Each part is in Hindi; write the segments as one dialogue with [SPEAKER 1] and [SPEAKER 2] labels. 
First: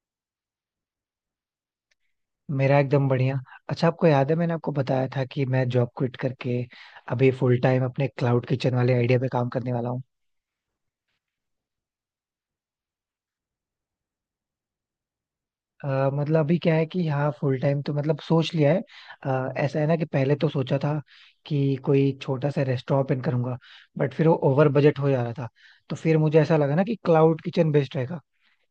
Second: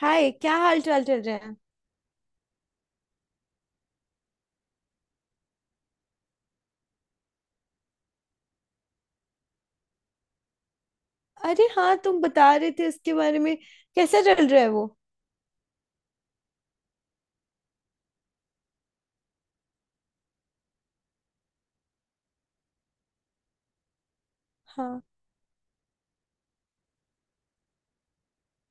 [SPEAKER 1] हाय, क्या हाल चाल चल रहे हैं।
[SPEAKER 2] मेरा एकदम बढ़िया. अच्छा, आपको याद है मैंने आपको बताया था कि मैं जॉब क्विट करके अभी फुल टाइम अपने क्लाउड किचन वाले आइडिया पे काम करने वाला हूँ.
[SPEAKER 1] अरे हाँ, तुम बता रहे थे इसके बारे में। कैसा चल रहा है वो।
[SPEAKER 2] मतलब अभी क्या है कि हाँ फुल टाइम तो मतलब सोच लिया है. ऐसा है ना कि पहले तो सोचा था कि कोई छोटा सा रेस्टोरेंट ओपन करूंगा. बट फिर वो ओवर बजट
[SPEAKER 1] हाँ।
[SPEAKER 2] हो जा रहा था. तो फिर मुझे ऐसा लगा ना कि क्लाउड किचन बेस्ट रहेगा.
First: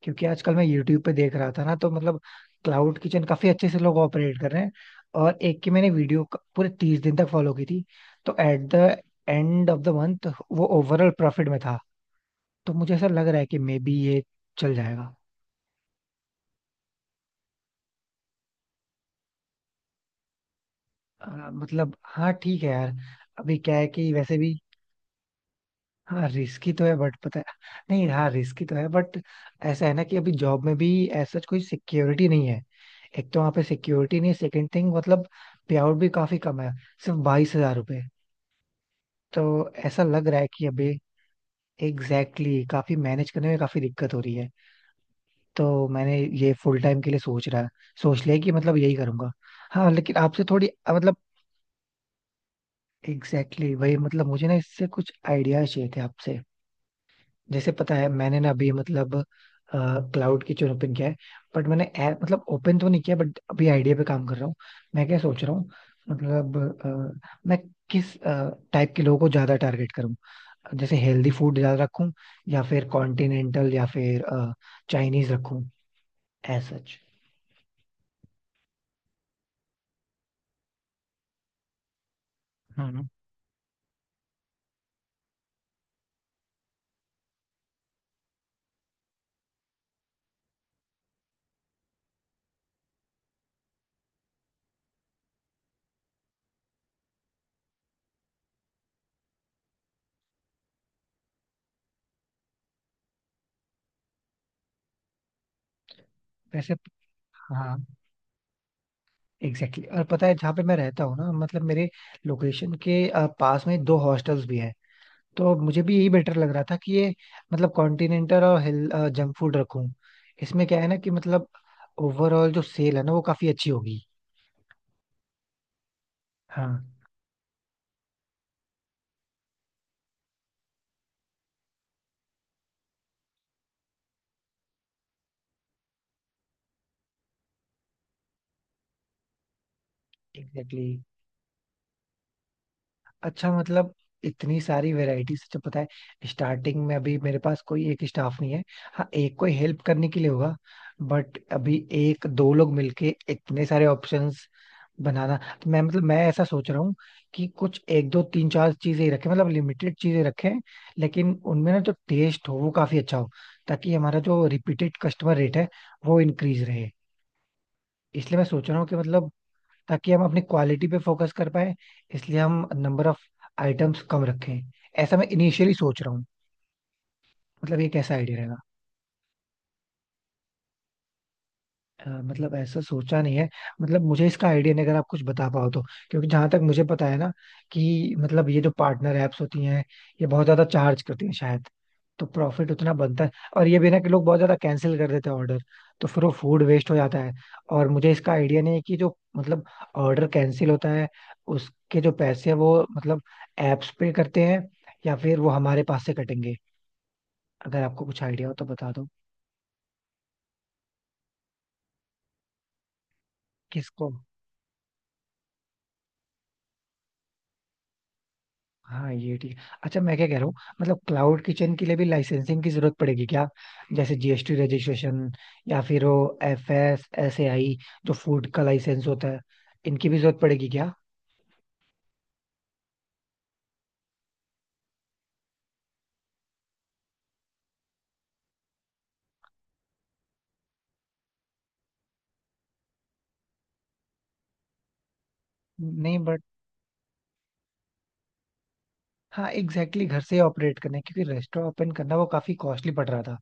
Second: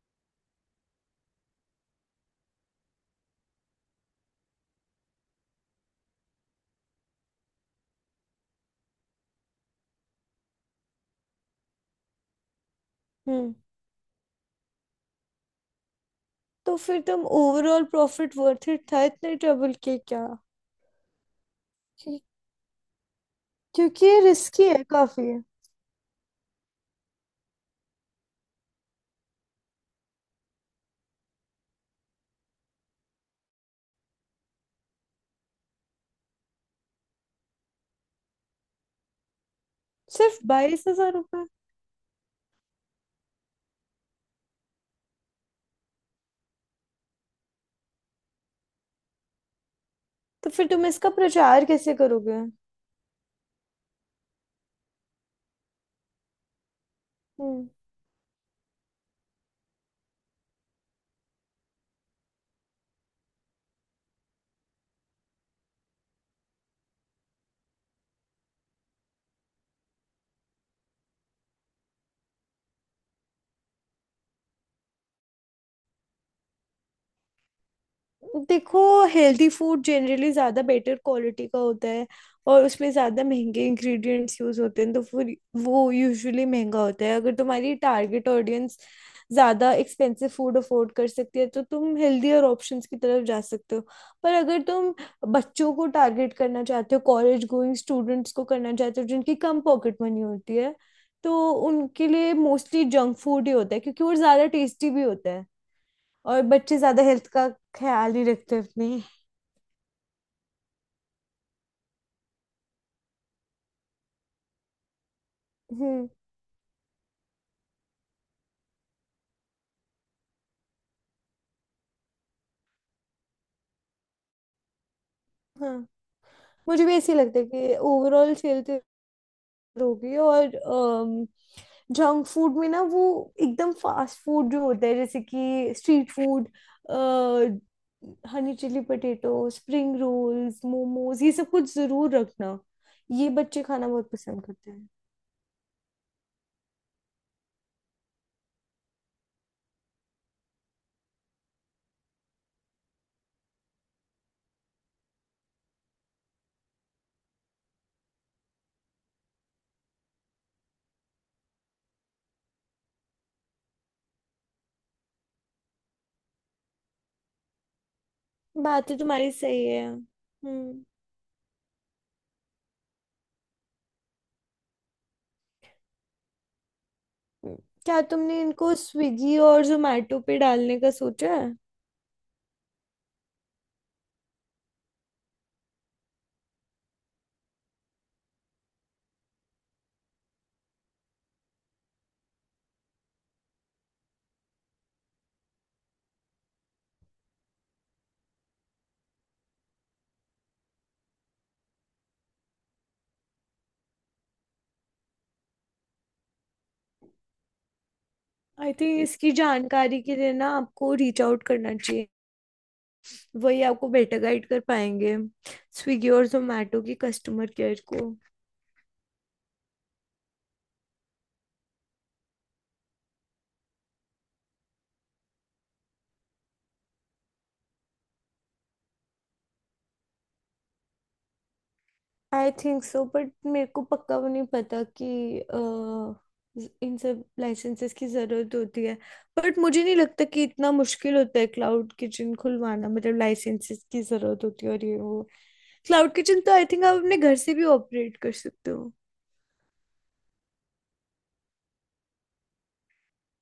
[SPEAKER 2] क्योंकि आजकल मैं यूट्यूब पे देख रहा था ना, तो मतलब क्लाउड किचन काफी अच्छे से लोग ऑपरेट कर रहे हैं. और एक की मैंने वीडियो पूरे 30 दिन तक फॉलो की थी. तो at the end of the month वो ओवरऑल प्रॉफिट में था. तो मुझे ऐसा लग रहा है
[SPEAKER 1] हम्म।
[SPEAKER 2] कि मे बी ये चल जाएगा.
[SPEAKER 1] तो फिर तुम ओवरऑल प्रॉफिट वर्थ इट था इतने ट्रबल के, क्या।
[SPEAKER 2] अ, मतलब
[SPEAKER 1] क्यों-
[SPEAKER 2] हाँ ठीक है यार. अभी क्या है
[SPEAKER 1] क्योंकि
[SPEAKER 2] कि
[SPEAKER 1] ये
[SPEAKER 2] वैसे भी
[SPEAKER 1] रिस्की है काफी।
[SPEAKER 2] हाँ रिस्की तो है बट पता है. नहीं, हाँ रिस्की तो है बट ऐसा है ना कि अभी जॉब में भी ऐसा कोई सिक्योरिटी नहीं है. एक तो वहाँ पे सिक्योरिटी नहीं है, सेकंड थिंग मतलब पे आउट भी काफी कम है. सिर्फ 22 हजार रुपए. तो ऐसा लग
[SPEAKER 1] सिर्फ
[SPEAKER 2] रहा है कि
[SPEAKER 1] बाईस
[SPEAKER 2] अभी
[SPEAKER 1] हजार रुपए
[SPEAKER 2] एग्जैक्टली काफी मैनेज करने में काफी दिक्कत हो रही है. तो मैंने ये फुल टाइम के लिए सोच लिया कि मतलब यही करूंगा. हाँ लेकिन आपसे
[SPEAKER 1] तो फिर
[SPEAKER 2] थोड़ी
[SPEAKER 1] तुम इसका
[SPEAKER 2] मतलब
[SPEAKER 1] प्रचार कैसे करोगे।
[SPEAKER 2] एग्जैक्टली वही मतलब मुझे ना इससे कुछ आइडियाज चाहिए थे आपसे.
[SPEAKER 1] हम्म।
[SPEAKER 2] जैसे पता है मैंने ना अभी मतलब क्लाउड किचन ओपन किया है. बट मैंने ऐप मतलब ओपन तो नहीं किया, बट अभी आइडिया पे काम कर रहा हूँ. मैं क्या सोच रहा हूँ, मतलब मैं किस टाइप के लोगों को ज्यादा टारगेट करूँ. जैसे हेल्दी फूड ज्यादा रखूँ, या फिर कॉन्टिनेंटल या फिर चाइनीज रखूँ, एज सच.
[SPEAKER 1] देखो, हेल्दी फूड जनरली ज़्यादा बेटर क्वालिटी का होता है और उसमें
[SPEAKER 2] हम्म.
[SPEAKER 1] ज़्यादा महंगे इंग्रेडिएंट्स यूज़ होते हैं, तो फिर वो यूजुअली महंगा होता है। अगर तुम्हारी टारगेट ऑडियंस ज़्यादा एक्सपेंसिव फूड अफोर्ड कर सकती है तो तुम हेल्दियर ऑप्शंस की तरफ जा सकते हो। पर अगर तुम बच्चों को टारगेट करना चाहते हो, कॉलेज गोइंग स्टूडेंट्स को करना चाहते हो जिनकी कम पॉकेट मनी होती है, तो उनके लिए मोस्टली जंक फूड ही होता है क्योंकि वो ज़्यादा टेस्टी भी होता है। और
[SPEAKER 2] वैसे
[SPEAKER 1] बच्चे ज्यादा हेल्थ का
[SPEAKER 2] हाँ
[SPEAKER 1] ख्याल नहीं रखते अपनी।
[SPEAKER 2] एग्जैक्टली और पता है जहाँ पे मैं रहता हूँ ना, मतलब मेरे लोकेशन के पास में दो हॉस्टल्स भी हैं. तो मुझे भी
[SPEAKER 1] हम्म।
[SPEAKER 2] यही बेटर लग रहा था कि ये मतलब कॉन्टिनेंटल और हिल जंक फूड रखूं. इसमें क्या है ना कि मतलब ओवरऑल जो सेल है ना वो काफी अच्छी होगी.
[SPEAKER 1] हाँ, मुझे
[SPEAKER 2] हाँ
[SPEAKER 1] भी ऐसे ही लगता है कि ओवरऑल हेल्थ होगी। और जंक फूड में ना, वो एकदम फास्ट फूड जो होता है, जैसे कि street food, honey chilli potato, spring rolls,
[SPEAKER 2] exactly.
[SPEAKER 1] Momos, ये सब कुछ जरूर रखना। ये
[SPEAKER 2] अच्छा
[SPEAKER 1] बच्चे खाना
[SPEAKER 2] मतलब
[SPEAKER 1] बहुत पसंद
[SPEAKER 2] इतनी
[SPEAKER 1] करते हैं।
[SPEAKER 2] सारी वैरायटीज तो, पता है स्टार्टिंग में अभी मेरे पास कोई एक स्टाफ नहीं है. हाँ एक कोई हेल्प करने के लिए होगा. बट अभी एक दो लोग मिलके इतने सारे ऑप्शंस बनाना. तो मैं मतलब मैं ऐसा सोच रहा हूँ कि कुछ एक दो तीन चार चीजें ही रखें, मतलब लिमिटेड चीजें रखें. लेकिन उनमें ना जो टेस्ट हो वो काफी अच्छा हो, ताकि हमारा जो रिपीटेड कस्टमर रेट है वो इंक्रीज रहे. इसलिए मैं सोच रहा हूँ
[SPEAKER 1] बात
[SPEAKER 2] कि
[SPEAKER 1] तो
[SPEAKER 2] मतलब
[SPEAKER 1] तुम्हारी सही है।
[SPEAKER 2] ताकि हम अपनी
[SPEAKER 1] हम्म।
[SPEAKER 2] क्वालिटी पे फोकस कर पाए, इसलिए हम नंबर ऑफ आइटम्स कम रखें. ऐसा मैं इनिशियली सोच रहा हूँ, मतलब ये
[SPEAKER 1] क्या
[SPEAKER 2] कैसा आइडिया
[SPEAKER 1] तुमने
[SPEAKER 2] रहेगा.
[SPEAKER 1] इनको स्विगी और जोमेटो पे डालने का सोचा है।
[SPEAKER 2] मतलब ऐसा सोचा नहीं है. मतलब मुझे इसका आइडिया नहीं, अगर आप कुछ बता पाओ तो. क्योंकि जहां तक मुझे पता है ना, कि मतलब ये जो पार्टनर एप्स होती हैं ये बहुत ज्यादा चार्ज करती हैं शायद. तो प्रॉफिट उतना बनता है. और ये भी ना कि लोग बहुत ज्यादा कैंसिल कर देते हैं ऑर्डर. तो फिर वो फूड वेस्ट हो जाता है. और मुझे इसका आइडिया नहीं है कि जो मतलब ऑर्डर कैंसिल होता है उसके जो पैसे हैं वो मतलब एप्स पे करते हैं, या फिर वो हमारे पास से कटेंगे. अगर आपको कुछ आइडिया हो तो
[SPEAKER 1] आई
[SPEAKER 2] बता
[SPEAKER 1] थिंक
[SPEAKER 2] दो.
[SPEAKER 1] इसकी जानकारी के लिए ना आपको रीच आउट करना चाहिए, वही आपको
[SPEAKER 2] किसको?
[SPEAKER 1] बेटर गाइड कर पाएंगे। स्विगी और जोमेटो की कस्टमर केयर को।
[SPEAKER 2] हाँ ये ठीक है. अच्छा मैं क्या कह रहा हूँ, मतलब क्लाउड किचन के लिए भी लाइसेंसिंग की जरूरत पड़ेगी क्या? जैसे जीएसटी रजिस्ट्रेशन, या फिर वो F S S A I जो फूड का लाइसेंस होता है, इनकी भी जरूरत पड़ेगी क्या?
[SPEAKER 1] आई थिंक सो, बट मेरे को पक्का वो नहीं पता कि इन सब लाइसेंसेस की ज़रूरत होती है। बट मुझे नहीं लगता कि इतना मुश्किल होता है क्लाउड किचन खुलवाना। मतलब लाइसेंसेस की ज़रूरत होती है और ये वो, क्लाउड
[SPEAKER 2] नहीं बट
[SPEAKER 1] किचन तो आई थिंक आप अपने घर से भी ऑपरेट कर सकते हो।
[SPEAKER 2] हाँ एग्जैक्टली घर से ऑपरेट करना है, क्योंकि रेस्टोरेंट ओपन करना वो काफी कॉस्टली पड़ रहा था.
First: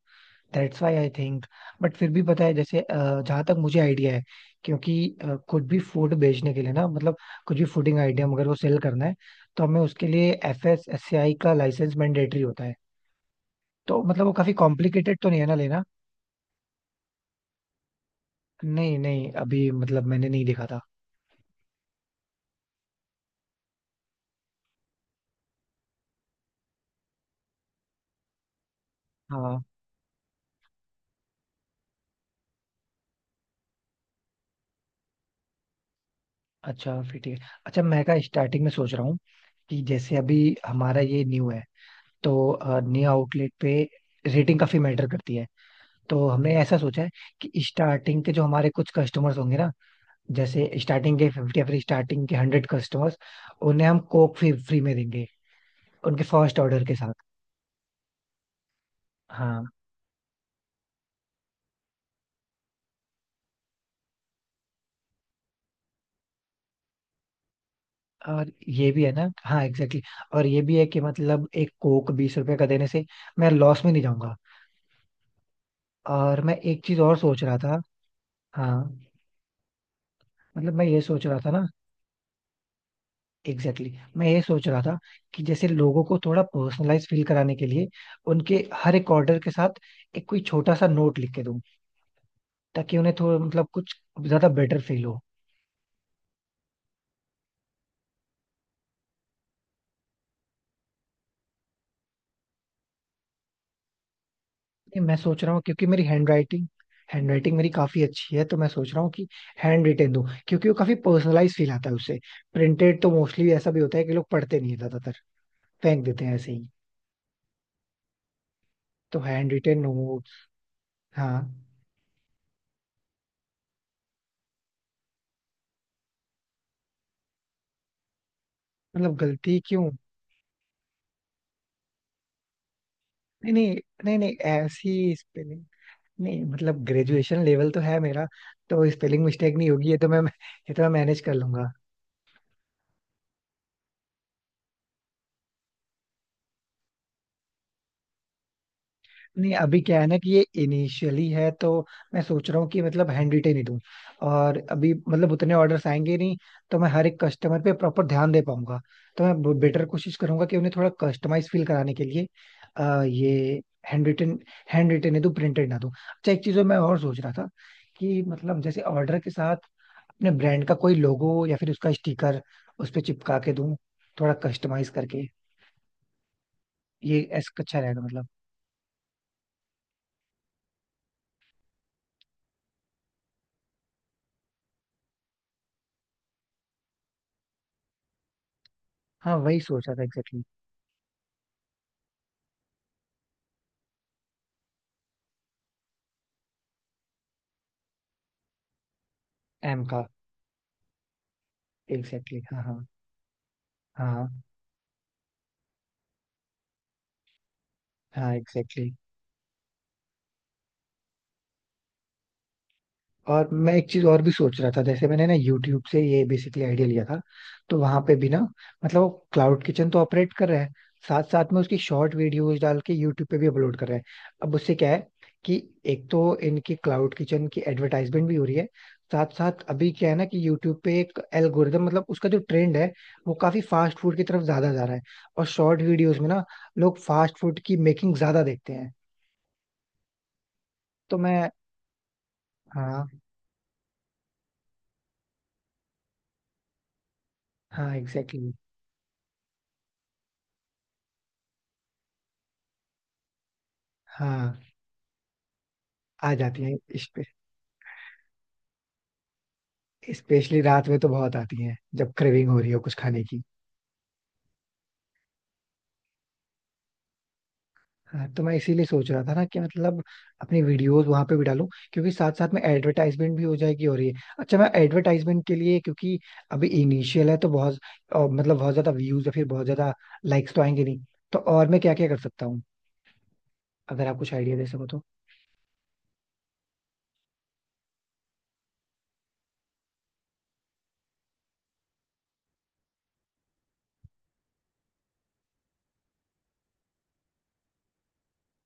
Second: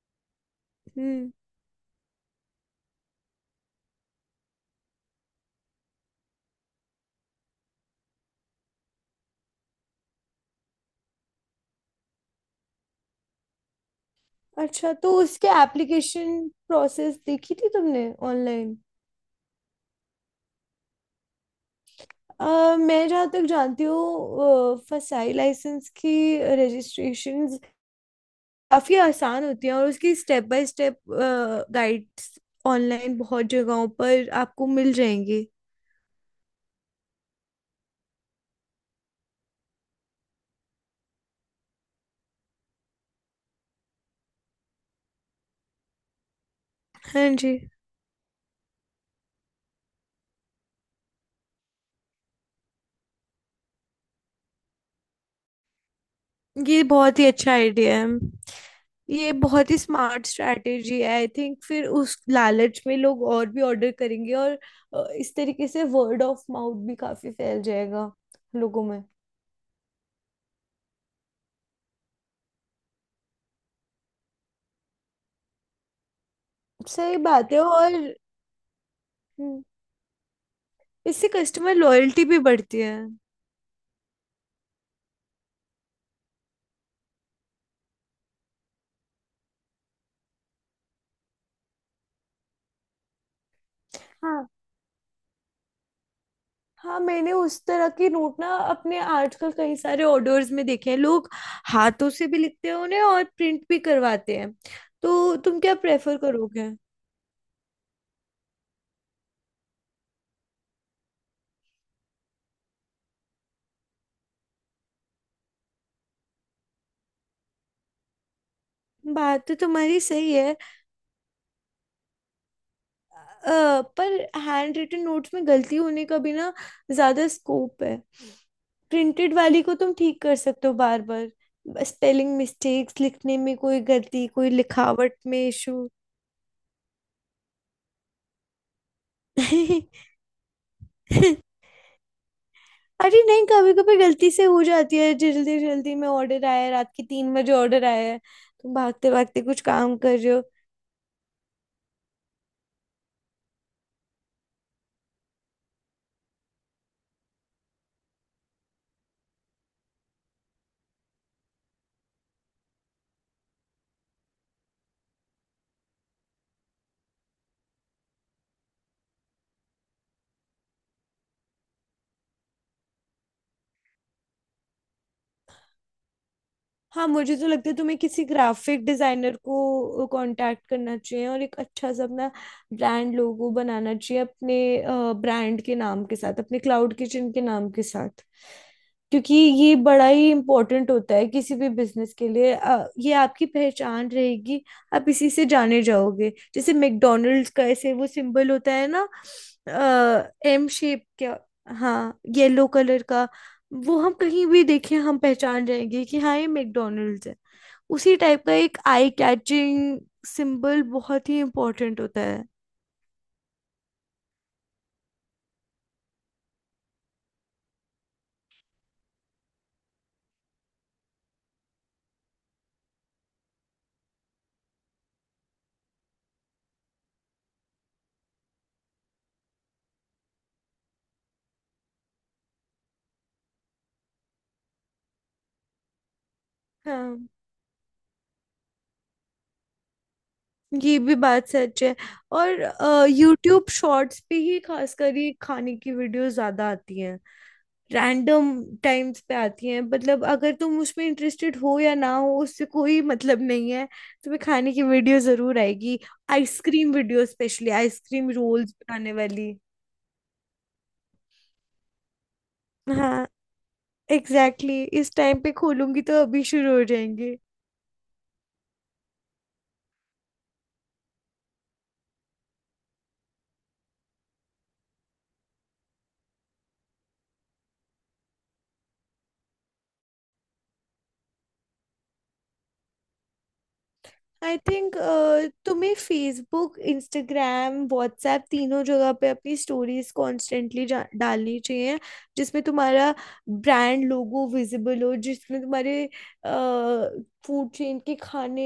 [SPEAKER 2] That's why I
[SPEAKER 1] hmm.
[SPEAKER 2] Think. But फिर भी पता है जैसे जहाँ तक मुझे आइडिया है. क्योंकि कुछ भी फूड बेचने के लिए ना, मतलब कुछ भी फूडिंग आइडिया अगर वो सेल करना है तो हमें उसके लिए एफ एस एस आई का लाइसेंस मैंडेटरी होता है. तो मतलब वो काफी
[SPEAKER 1] अच्छा, तो
[SPEAKER 2] कॉम्प्लिकेटेड तो नहीं है
[SPEAKER 1] उसके
[SPEAKER 2] ना लेना.
[SPEAKER 1] एप्लीकेशन प्रोसेस देखी थी तुमने ऑनलाइन।
[SPEAKER 2] नहीं नहीं, अभी मतलब मैंने नहीं देखा था.
[SPEAKER 1] मैं जहाँ तक जानती हूँ, फसाई लाइसेंस की रजिस्ट्रेशंस काफ़ी आसान
[SPEAKER 2] हाँ.
[SPEAKER 1] होती हैं और उसकी step by step guides online बहुत जगहों पर आपको मिल जाएंगी।
[SPEAKER 2] अच्छा फिर ठीक है. अच्छा मैं का स्टार्टिंग में सोच रहा हूँ कि जैसे अभी हमारा ये न्यू है, तो न्यू आउटलेट पे रेटिंग काफी मैटर करती है. तो हमने ऐसा सोचा है
[SPEAKER 1] हाँ
[SPEAKER 2] कि
[SPEAKER 1] जी।
[SPEAKER 2] स्टार्टिंग के जो हमारे कुछ कस्टमर्स होंगे ना, जैसे स्टार्टिंग के 50 या फिर स्टार्टिंग के 100 कस्टमर्स, उन्हें हम कोक फ्री फ्री में देंगे उनके फर्स्ट
[SPEAKER 1] ये
[SPEAKER 2] ऑर्डर के साथ.
[SPEAKER 1] बहुत ही अच्छा आइडिया है। ये
[SPEAKER 2] हाँ
[SPEAKER 1] बहुत ही स्मार्ट स्ट्रैटेजी है। आई थिंक फिर उस लालच में लोग और भी ऑर्डर करेंगे। और इस तरीके से वर्ड ऑफ माउथ भी काफ़ी फैल जाएगा
[SPEAKER 2] और
[SPEAKER 1] लोगों
[SPEAKER 2] ये भी
[SPEAKER 1] में।
[SPEAKER 2] है ना, हाँ एग्जैक्टली और ये भी है कि मतलब एक कोक 20 रुपए का देने से मैं लॉस में नहीं जाऊंगा. और मैं एक चीज और
[SPEAKER 1] सही
[SPEAKER 2] सोच
[SPEAKER 1] बात
[SPEAKER 2] रहा
[SPEAKER 1] है।
[SPEAKER 2] था.
[SPEAKER 1] और
[SPEAKER 2] हाँ
[SPEAKER 1] हम्म,
[SPEAKER 2] मतलब मैं ये सोच
[SPEAKER 1] इससे
[SPEAKER 2] रहा था ना.
[SPEAKER 1] कस्टमर लॉयल्टी भी बढ़ती है।
[SPEAKER 2] एग्जैक्टली मैं ये सोच रहा था कि जैसे लोगों को थोड़ा पर्सनलाइज फील कराने के लिए उनके हर एक ऑर्डर के साथ एक कोई छोटा सा नोट लिख के दूं, ताकि उन्हें थोड़ा मतलब कुछ ज्यादा
[SPEAKER 1] हाँ,
[SPEAKER 2] बेटर फील हो.
[SPEAKER 1] हाँ, मैंने उस तरह की नोट ना अपने आजकल कई सारे ऑर्डर्स में देखे हैं। लोग हाथों से भी लिखते हैं उन्हें और प्रिंट भी करवाते हैं।
[SPEAKER 2] नहीं, मैं
[SPEAKER 1] तो
[SPEAKER 2] सोच रहा
[SPEAKER 1] तुम
[SPEAKER 2] हूँ
[SPEAKER 1] क्या
[SPEAKER 2] क्योंकि मेरी
[SPEAKER 1] प्रेफर
[SPEAKER 2] हैंड राइटिंग,
[SPEAKER 1] करोगे।
[SPEAKER 2] हैंड राइटिंग मेरी काफी अच्छी है. तो मैं सोच रहा हूँ कि हैंड रिटेन दूं, क्योंकि वो काफी पर्सनलाइज फील आता है उससे. प्रिंटेड तो मोस्टली ऐसा भी होता है कि लोग पढ़ते नहीं है, ज्यादातर फेंक देते हैं ऐसे ही. तो
[SPEAKER 1] बात
[SPEAKER 2] हैंड
[SPEAKER 1] तो
[SPEAKER 2] रिटेन
[SPEAKER 1] तुम्हारी
[SPEAKER 2] नोट्स.
[SPEAKER 1] सही है।
[SPEAKER 2] हाँ
[SPEAKER 1] पर हैंड रिटन नोट्स में गलती होने का भी ना ज्यादा स्कोप है।
[SPEAKER 2] मतलब
[SPEAKER 1] प्रिंटेड
[SPEAKER 2] गलती
[SPEAKER 1] वाली को
[SPEAKER 2] क्यों?
[SPEAKER 1] तुम ठीक कर सकते हो बार बार। स्पेलिंग मिस्टेक्स, लिखने
[SPEAKER 2] नहीं
[SPEAKER 1] में
[SPEAKER 2] नहीं.
[SPEAKER 1] कोई
[SPEAKER 2] नहीं
[SPEAKER 1] गलती,
[SPEAKER 2] नहीं
[SPEAKER 1] कोई
[SPEAKER 2] ऐसी
[SPEAKER 1] लिखावट में
[SPEAKER 2] स्पेलिंग.
[SPEAKER 1] इशू।
[SPEAKER 2] नहीं मतलब ग्रेजुएशन लेवल तो है मेरा, तो स्पेलिंग मिस्टेक नहीं होगी. ये तो मैं मैनेज कर लूंगा.
[SPEAKER 1] अरे नहीं, कभी कभी गलती से हो जाती है, जल्दी जल्दी में। ऑर्डर आया है रात के 3 बजे, ऑर्डर आया है, तुम भागते भागते
[SPEAKER 2] नहीं
[SPEAKER 1] कुछ
[SPEAKER 2] अभी
[SPEAKER 1] काम
[SPEAKER 2] क्या है ना
[SPEAKER 1] कर
[SPEAKER 2] कि
[SPEAKER 1] रहे
[SPEAKER 2] ये
[SPEAKER 1] हो।
[SPEAKER 2] इनिशियली है, तो मैं सोच रहा हूँ कि मतलब हैंड रिटेन ही दूं. और अभी मतलब उतने ऑर्डर्स आएंगे नहीं, तो मैं हर एक कस्टमर पे प्रॉपर ध्यान दे पाऊंगा. तो मैं बेटर कोशिश करूंगा कि उन्हें थोड़ा कस्टमाइज फील कराने के लिए ये हैंड रिटेन हैंड रिटेन ही दूं, प्रिंटेड ना दूं. अच्छा एक चीज जो मैं और सोच रहा था, कि मतलब जैसे ऑर्डर के साथ अपने ब्रांड का कोई लोगो या फिर उसका स्टिकर उस पे चिपका के दूं, थोड़ा कस्टमाइज करके.
[SPEAKER 1] हाँ,
[SPEAKER 2] ये
[SPEAKER 1] मुझे तो
[SPEAKER 2] ऐसा
[SPEAKER 1] लगता है
[SPEAKER 2] अच्छा
[SPEAKER 1] तुम्हें
[SPEAKER 2] रहेगा
[SPEAKER 1] किसी
[SPEAKER 2] मतलब.
[SPEAKER 1] ग्राफिक डिजाइनर को कांटेक्ट करना चाहिए और एक अच्छा सा अपना ब्रांड लोगो बनाना चाहिए, अपने ब्रांड के नाम के साथ, अपने क्लाउड किचन के नाम के साथ।
[SPEAKER 2] हाँ
[SPEAKER 1] क्योंकि
[SPEAKER 2] वही
[SPEAKER 1] ये
[SPEAKER 2] सोच रहा था
[SPEAKER 1] बड़ा ही
[SPEAKER 2] एग्जैक्टली.
[SPEAKER 1] इम्पोर्टेंट होता है किसी भी बिजनेस के लिए। ये आपकी पहचान रहेगी, आप इसी से जाने जाओगे। जैसे मैकडोनल्ड्स का ऐसे वो सिंबल होता है ना,
[SPEAKER 2] एम का.
[SPEAKER 1] एम शेप का। हाँ,
[SPEAKER 2] एग्जैक्टली हाँ
[SPEAKER 1] येलो
[SPEAKER 2] हाँ.
[SPEAKER 1] कलर का। वो हम
[SPEAKER 2] हाँ.
[SPEAKER 1] कहीं भी देखें, हम पहचान जाएंगे कि हाँ, ये मैकडोनल्ड्स है। उसी
[SPEAKER 2] हाँ
[SPEAKER 1] टाइप का एक
[SPEAKER 2] एग्जैक्टली.
[SPEAKER 1] आई कैचिंग सिंबल बहुत ही इम्पोर्टेंट होता है।
[SPEAKER 2] और मैं एक चीज और भी सोच रहा था, जैसे मैंने ना यूट्यूब से ये बेसिकली आइडिया लिया था. तो वहां पे भी ना मतलब वो क्लाउड किचन तो ऑपरेट कर रहा है, साथ साथ में उसकी शॉर्ट वीडियोस डाल के यूट्यूब पे भी अपलोड कर रहा है. अब उससे क्या है कि एक तो इनकी क्लाउड किचन की एडवर्टाइजमेंट भी हो रही है, साथ साथ अभी क्या है ना कि यूट्यूब पे एक एल्गोरिदम मतलब उसका जो ट्रेंड है वो काफी फास्ट फूड की तरफ ज्यादा जा रहा है. और शॉर्ट वीडियोस में ना लोग
[SPEAKER 1] हाँ,
[SPEAKER 2] फास्ट फूड की मेकिंग ज्यादा देखते हैं.
[SPEAKER 1] ये भी
[SPEAKER 2] तो
[SPEAKER 1] बात
[SPEAKER 2] मैं
[SPEAKER 1] सच है। और
[SPEAKER 2] हाँ.
[SPEAKER 1] यूट्यूब शॉर्ट्स पे ही खासकर ये खाने की वीडियो ज्यादा आती हैं।
[SPEAKER 2] हाँ एग्जैक्टली
[SPEAKER 1] रैंडम टाइम्स पे आती हैं। मतलब अगर तुम उसमें इंटरेस्टेड हो या ना हो, उससे कोई मतलब नहीं है, तुम्हें
[SPEAKER 2] हाँ
[SPEAKER 1] खाने की वीडियो जरूर आएगी।
[SPEAKER 2] आ जाती हैं.
[SPEAKER 1] Ice cream video, specially ice cream rolls बनाने वाली।
[SPEAKER 2] स्पेशली रात में तो बहुत आती हैं जब क्रेविंग हो रही हो कुछ खाने
[SPEAKER 1] हाँ,
[SPEAKER 2] की.
[SPEAKER 1] एग्जैक्टली exactly, इस टाइम पे खोलूंगी तो अभी शुरू हो जाएंगे।
[SPEAKER 2] हाँ तो मैं इसीलिए सोच रहा था ना कि मतलब अपनी वीडियोस वहां पे भी डालूं, क्योंकि साथ साथ में एडवर्टाइजमेंट भी हो जाएगी हो रही है. अच्छा मैं एडवर्टाइजमेंट के लिए, क्योंकि अभी इनिशियल है तो बहुत और मतलब बहुत ज्यादा व्यूज या फिर बहुत ज्यादा लाइक्स तो आएंगे नहीं. तो और मैं क्या क्या कर सकता हूँ, अगर आप कुछ आइडिया
[SPEAKER 1] आई
[SPEAKER 2] दे सको
[SPEAKER 1] थिंक
[SPEAKER 2] तो.
[SPEAKER 1] तुम्हें फेसबुक, इंस्टाग्राम, व्हाट्सएप तीनों जगह पे अपनी स्टोरीज कॉन्स्टेंटली डालनी चाहिए, जिसमें तुम्हारा ब्रांड लोगो विजिबल हो, जिसमें तुम्हारे फूड चेन के खाने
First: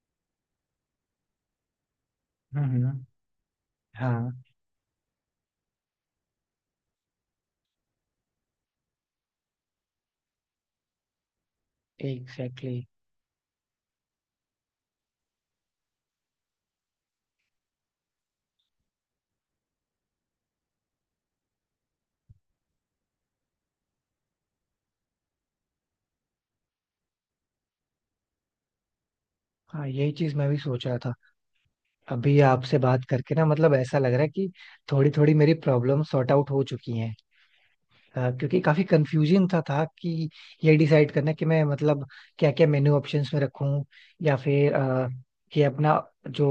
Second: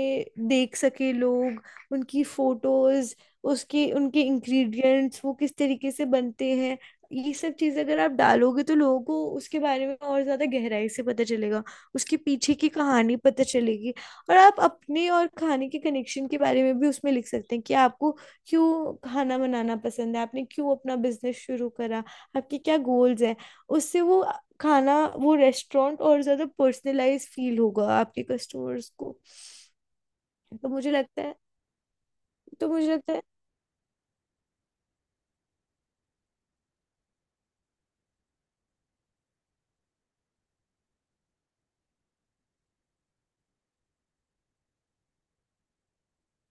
[SPEAKER 1] देख सके लोग, उनकी
[SPEAKER 2] हम्म.
[SPEAKER 1] फोटोज, उसके उनके
[SPEAKER 2] हाँ
[SPEAKER 1] इंग्रेडिएंट्स, वो किस तरीके से बनते हैं। ये सब चीज़ अगर आप डालोगे तो लोगों को उसके बारे में और ज़्यादा गहराई से पता चलेगा, उसके पीछे की
[SPEAKER 2] एग्जैक्टली
[SPEAKER 1] कहानी पता चलेगी। और आप अपने और खाने के कनेक्शन के बारे में भी उसमें लिख सकते हैं कि आपको क्यों खाना बनाना पसंद है, आपने क्यों अपना बिजनेस शुरू करा, आपके क्या गोल्स हैं। उससे वो खाना, वो रेस्टोरेंट और ज़्यादा पर्सनलाइज फील होगा आपके कस्टमर्स को।
[SPEAKER 2] हाँ यही चीज मैं भी
[SPEAKER 1] तो
[SPEAKER 2] सोच
[SPEAKER 1] मुझे
[SPEAKER 2] रहा था.
[SPEAKER 1] लगता है
[SPEAKER 2] अभी
[SPEAKER 1] तो
[SPEAKER 2] आपसे
[SPEAKER 1] मुझे
[SPEAKER 2] बात
[SPEAKER 1] लगता है
[SPEAKER 2] करके ना मतलब ऐसा लग रहा है कि थोड़ी थोड़ी मेरी प्रॉब्लम सॉर्ट आउट हो चुकी हैं. क्योंकि काफी कंफ्यूजिंग था कि ये डिसाइड करना कि मैं मतलब क्या क्या मेन्यू ऑप्शंस में रखूं. या फिर कि अपना जो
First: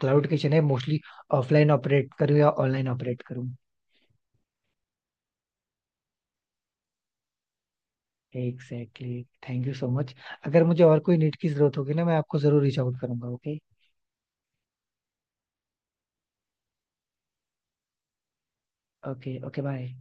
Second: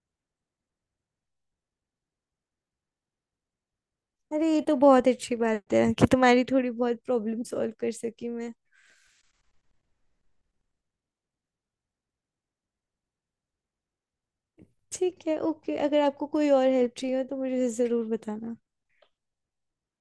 [SPEAKER 2] क्लाउड किचन है मोस्टली ऑफलाइन ऑपरेट करूं या ऑनलाइन ऑपरेट करूं.
[SPEAKER 1] अरे ये तो बहुत अच्छी बात है कि तुम्हारी थोड़ी बहुत प्रॉब्लम सॉल्व कर सकी मैं।
[SPEAKER 2] Exactly. Thank you so much. अगर मुझे और कोई नीड की जरूरत होगी ना, मैं आपको जरूर रीच आउट करूंगा. ओके.
[SPEAKER 1] ठीक है, ओके, अगर आपको कोई और हेल्प चाहिए हो तो मुझे ज़रूर बताना।
[SPEAKER 2] ओके. ओके. बाय.